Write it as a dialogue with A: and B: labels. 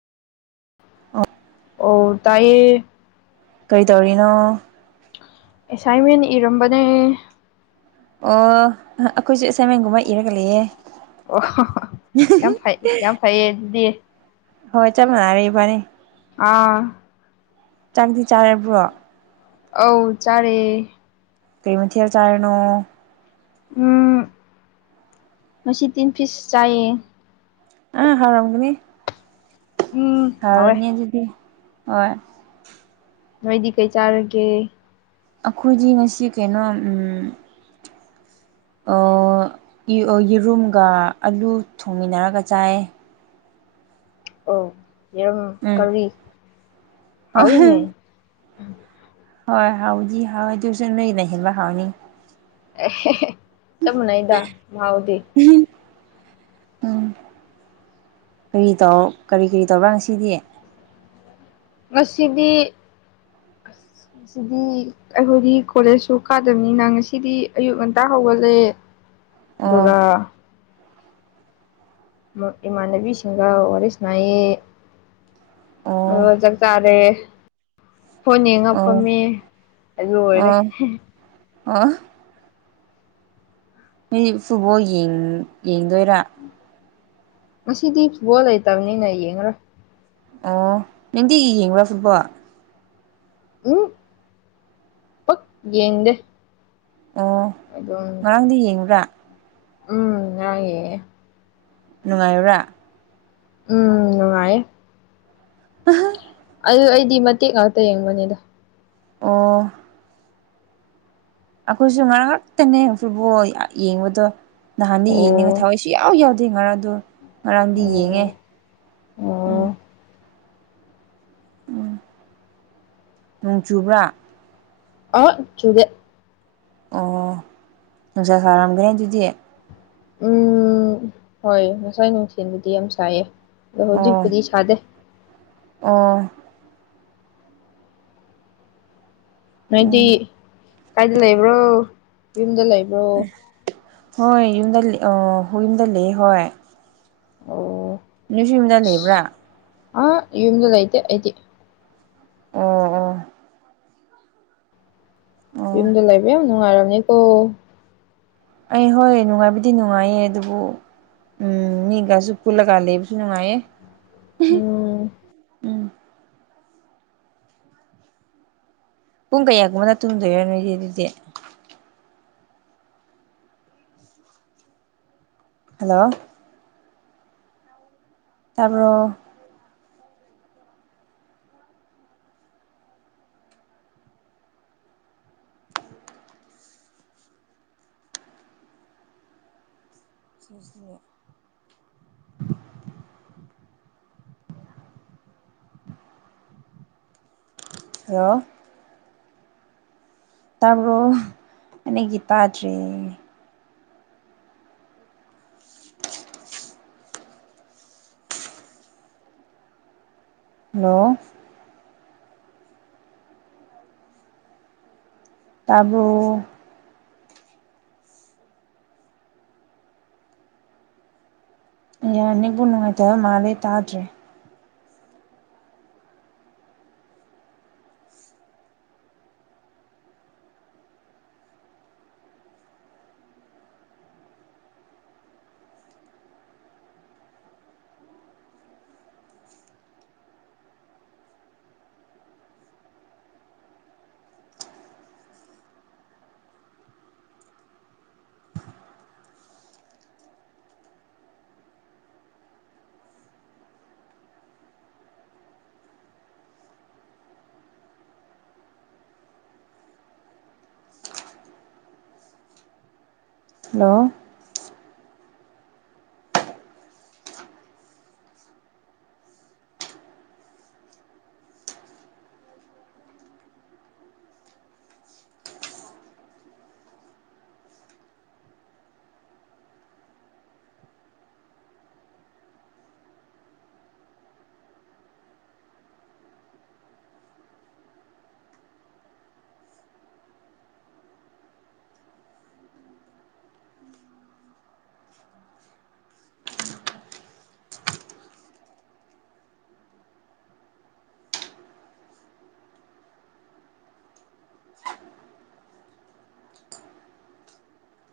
A: ꯑꯣ ꯇꯥꯏꯌꯦ
B: ꯀꯩꯇꯧꯔꯤꯅꯣ
A: ꯑꯦꯁꯥꯏꯟꯃꯦꯟ ꯏꯔꯝꯕꯅꯦ
B: ꯑꯣ ꯑꯈꯣꯏꯁꯨ ꯑꯦꯁꯥꯏꯟꯃꯦꯟꯒꯨꯝꯕ ꯏꯔꯒ ꯂꯩꯌꯦ
A: ꯑꯣ ꯌꯥꯝ ꯐꯩ ꯌꯥꯝ ꯐꯩꯌꯦ ꯑꯗꯨꯗꯤ
B: ꯍꯣꯏ ꯆꯞ ꯃꯥꯟꯅꯔꯦ ꯏꯕꯅꯤ
A: ꯑꯥ
B: ꯆꯥꯛꯗꯤ ꯆꯥꯔꯕ꯭ꯔꯣ
A: ꯑꯧ ꯆꯥꯔꯦ
B: ꯀꯩ ꯃꯊꯦꯜ ꯆꯥꯔꯤꯅꯣ
A: ꯎꯝ ꯉꯁꯤ ꯇꯤꯟ ꯐꯤꯁ ꯆꯥꯏꯌꯦ
B: ꯑꯥ ꯍꯥꯎꯔꯝꯒꯅꯤ
A: ꯎꯝ ꯍꯥꯎꯋꯦ
B: ꯍꯥꯎꯔꯅꯤ ꯑꯗꯨꯗꯤ ꯍꯣꯢ
A: ꯅꯣꯏꯗꯤ ꯀꯩ ꯆꯥꯔꯒꯦ
B: ꯑꯩꯈꯣꯏꯗꯤ ꯉꯁꯤ ꯀꯩꯅꯣ ꯎꯝ ꯑꯣ ꯌꯤ ꯑ ꯌꯦꯔꯨꯝꯒ ꯑꯂꯨ ꯊꯣꯡꯃꯤꯟꯅꯔꯒ ꯆꯥꯏꯌꯦ
A: ꯑꯣ ꯌꯦꯔꯨꯝ ꯀꯔꯤ ꯍꯥꯎꯏꯅꯦ
B: ꯎꯝ ꯍꯣꯏ ꯍꯥꯎꯗꯤ ꯍꯥꯎꯋꯦ ꯑꯗꯨꯢꯁꯨ ꯅꯣꯏꯒꯤꯅ ꯍꯦꯟꯕ ꯍꯥꯎꯅꯤ
A: ꯑꯦ ꯍꯦ ꯍꯦ ꯆꯞ ꯃꯥꯟꯅꯩꯌꯦꯗ ꯃꯍꯥꯎꯗꯤ
B: ꯎꯝ ꯀꯔꯤ ꯇꯧ ꯀꯔꯤ ꯀꯔꯤ ꯇꯧꯕ꯭ꯔꯥ ꯉꯁꯤꯗꯤ
A: ꯉꯁꯤꯗꯤ ꯁꯤꯗꯤ ꯑꯩꯈꯣꯏꯗꯤ ꯀꯣꯂꯦꯖꯁꯨ ꯀꯥꯗꯕꯅꯤꯅ ꯉꯁꯤꯗꯤ ꯑꯌꯨꯛ ꯉꯟꯇꯥ ꯍꯧꯒꯠꯂꯦ
B: ꯑꯣ
A: ꯗꯨꯒ ꯃꯨꯛ ꯏꯃꯥꯟꯅꯕꯤꯁꯤꯡꯒ ꯋꯥꯔꯤ ꯁꯥꯟꯅꯩꯌꯦ
B: ꯑꯣ
A: ꯑꯗꯨꯒ ꯆꯥꯛ ꯆꯥꯔꯦ ꯐꯣꯟ ꯌꯦꯡꯉ
B: ꯑꯣ
A: ꯐꯝꯃꯦ ꯂꯣꯏꯔꯦ
B: ꯍꯥ ꯅꯣꯏ ꯐꯨꯠꯕꯣꯜ ꯌꯦꯡ ꯌꯦꯡꯗꯣꯏꯔꯥ
A: ꯉꯁꯤꯗꯤ ꯐꯨꯠꯕꯣꯜ ꯂꯩꯇꯕꯅꯤꯅ ꯌꯦꯡꯉꯔꯣꯏ
B: ꯑꯣ ꯅꯪꯗꯤ ꯌꯦꯡꯕ꯭ꯔꯥ ꯐꯨꯠꯕꯣꯜ
A: ꯎꯝ ꯄꯛ ꯌꯦꯡꯗꯦ
B: ꯑꯣ
A: ꯑꯗꯨꯝ
B: ꯉꯔꯥꯡꯗꯤ ꯌꯦꯡꯕ꯭ꯔꯥ
A: ꯎꯝ ꯉꯔꯥꯡ ꯌꯦꯡꯉꯦ
B: ꯅꯨꯡꯉꯥꯏꯕ꯭ꯔꯥ
A: ꯎꯝ ꯅꯨꯡꯉꯥꯏꯌꯦ
B: ꯑꯍꯥ
A: ꯑꯗꯨ ꯑꯩꯗꯤ ꯃꯇꯦꯛ ꯉꯥꯛꯇ ꯌꯦꯡꯕꯅꯦꯗ
B: ꯑꯣ ꯑꯩꯈꯣꯏꯁꯨ ꯉꯔꯉꯛꯇꯅꯦ ꯐꯨꯠꯕꯣꯜ ꯌꯥ ꯌꯦꯡꯕꯗꯣ ꯅꯍꯥꯟꯗꯤ ꯌꯦꯡꯅꯤꯡ
A: ꯑꯣ
B: ꯊꯋꯥꯢ ꯁꯨ ꯌꯥꯎ ꯌꯥꯎꯗꯦ ꯉꯔꯥꯡꯗꯣ ꯉꯔꯥꯡꯗꯤ
A: ꯑꯣ
B: ꯌꯦꯡꯉꯦ ꯎꯝ
A: ꯑꯣ
B: ꯎꯝ ꯅꯣꯡ ꯆꯨꯕ꯭ꯔꯥ
A: ꯑꯍꯥ ꯆꯨꯗꯦ
B: ꯑꯣ ꯅꯨꯡꯁꯥ ꯁꯥꯔꯝꯒꯅꯤ ꯑꯗꯨꯗꯤ
A: ꯎꯝ ꯍꯣꯏ ꯉꯁꯥꯏ ꯅꯨꯡꯊꯤꯜꯕꯨꯗꯤ ꯌꯥꯝ ꯁꯥꯏꯌꯦ ꯑꯗꯣ
B: ꯑꯣ
A: ꯍꯧꯖꯤꯛꯄꯨꯗꯤ ꯁꯥꯗꯦ
B: ꯑꯣ
A: ꯅꯣꯏꯗꯤ
B: ꯎꯝ
A: ꯀꯥꯏꯗ ꯂꯩꯕ꯭ꯔꯣ ꯌꯨꯝꯗ ꯂꯩꯕ꯭ꯔꯣ
B: ꯍꯣꯏ ꯌꯨꯝꯗ ꯂꯩ ꯑꯣ ꯌꯨꯝꯗ ꯂꯩꯌꯦ ꯍꯣꯏ
A: ꯑꯣ
B: ꯅꯣꯢꯁꯨ ꯌꯨꯝꯗ ꯂꯩꯕ꯭ꯔꯥ
A: ꯑꯍꯥ ꯌꯨꯝꯗ ꯂꯩꯇꯦ ꯑꯩꯗꯤ
B: ꯑꯣ ꯑꯣ ꯑꯣ
A: ꯌꯨꯝꯗ ꯂꯩꯕ ꯌꯥꯝ ꯅꯨꯡꯉꯥꯢꯔꯝꯅꯤꯀꯣ
B: ꯑꯩ ꯍꯣꯏ ꯅꯨꯡꯉꯥꯏꯕꯗꯤ ꯅꯨꯡꯉꯥꯏꯌꯦ ꯑꯗꯨꯕꯨ ꯎꯝ ꯃꯤꯒꯥꯁꯨ ꯄꯨꯨꯜꯂꯒꯥ ꯂꯩꯕꯁꯨ ꯅꯨꯡꯉꯥꯏꯌꯦ
A: ꯎꯝ
B: ꯎꯝ ꯄꯨꯡ ꯀꯌꯥꯒꯨꯝꯕꯗ ꯇꯨꯝꯗꯣꯏꯔ ꯅꯣꯏꯗꯤ ꯑꯗꯨꯗꯤ ꯍꯜꯂꯣ ꯇꯥꯕ꯭ꯔꯣ [unintelligible] ꯍꯜꯂꯣ ꯇꯥꯕ꯭ꯔꯣ ꯑꯩꯅꯗꯤ ꯇꯥꯗ꯭ꯔꯦ ꯍꯜꯂꯣ ꯇꯥꯕ꯭ꯔꯣ ꯌꯥ ꯅꯦꯠꯋꯥ꯭ꯔꯛ ꯅꯨꯡꯉꯥꯏꯇꯕ ꯃꯥꯜꯂꯦ ꯇꯥꯗ꯭ꯔꯦ ꯍꯜꯂꯣ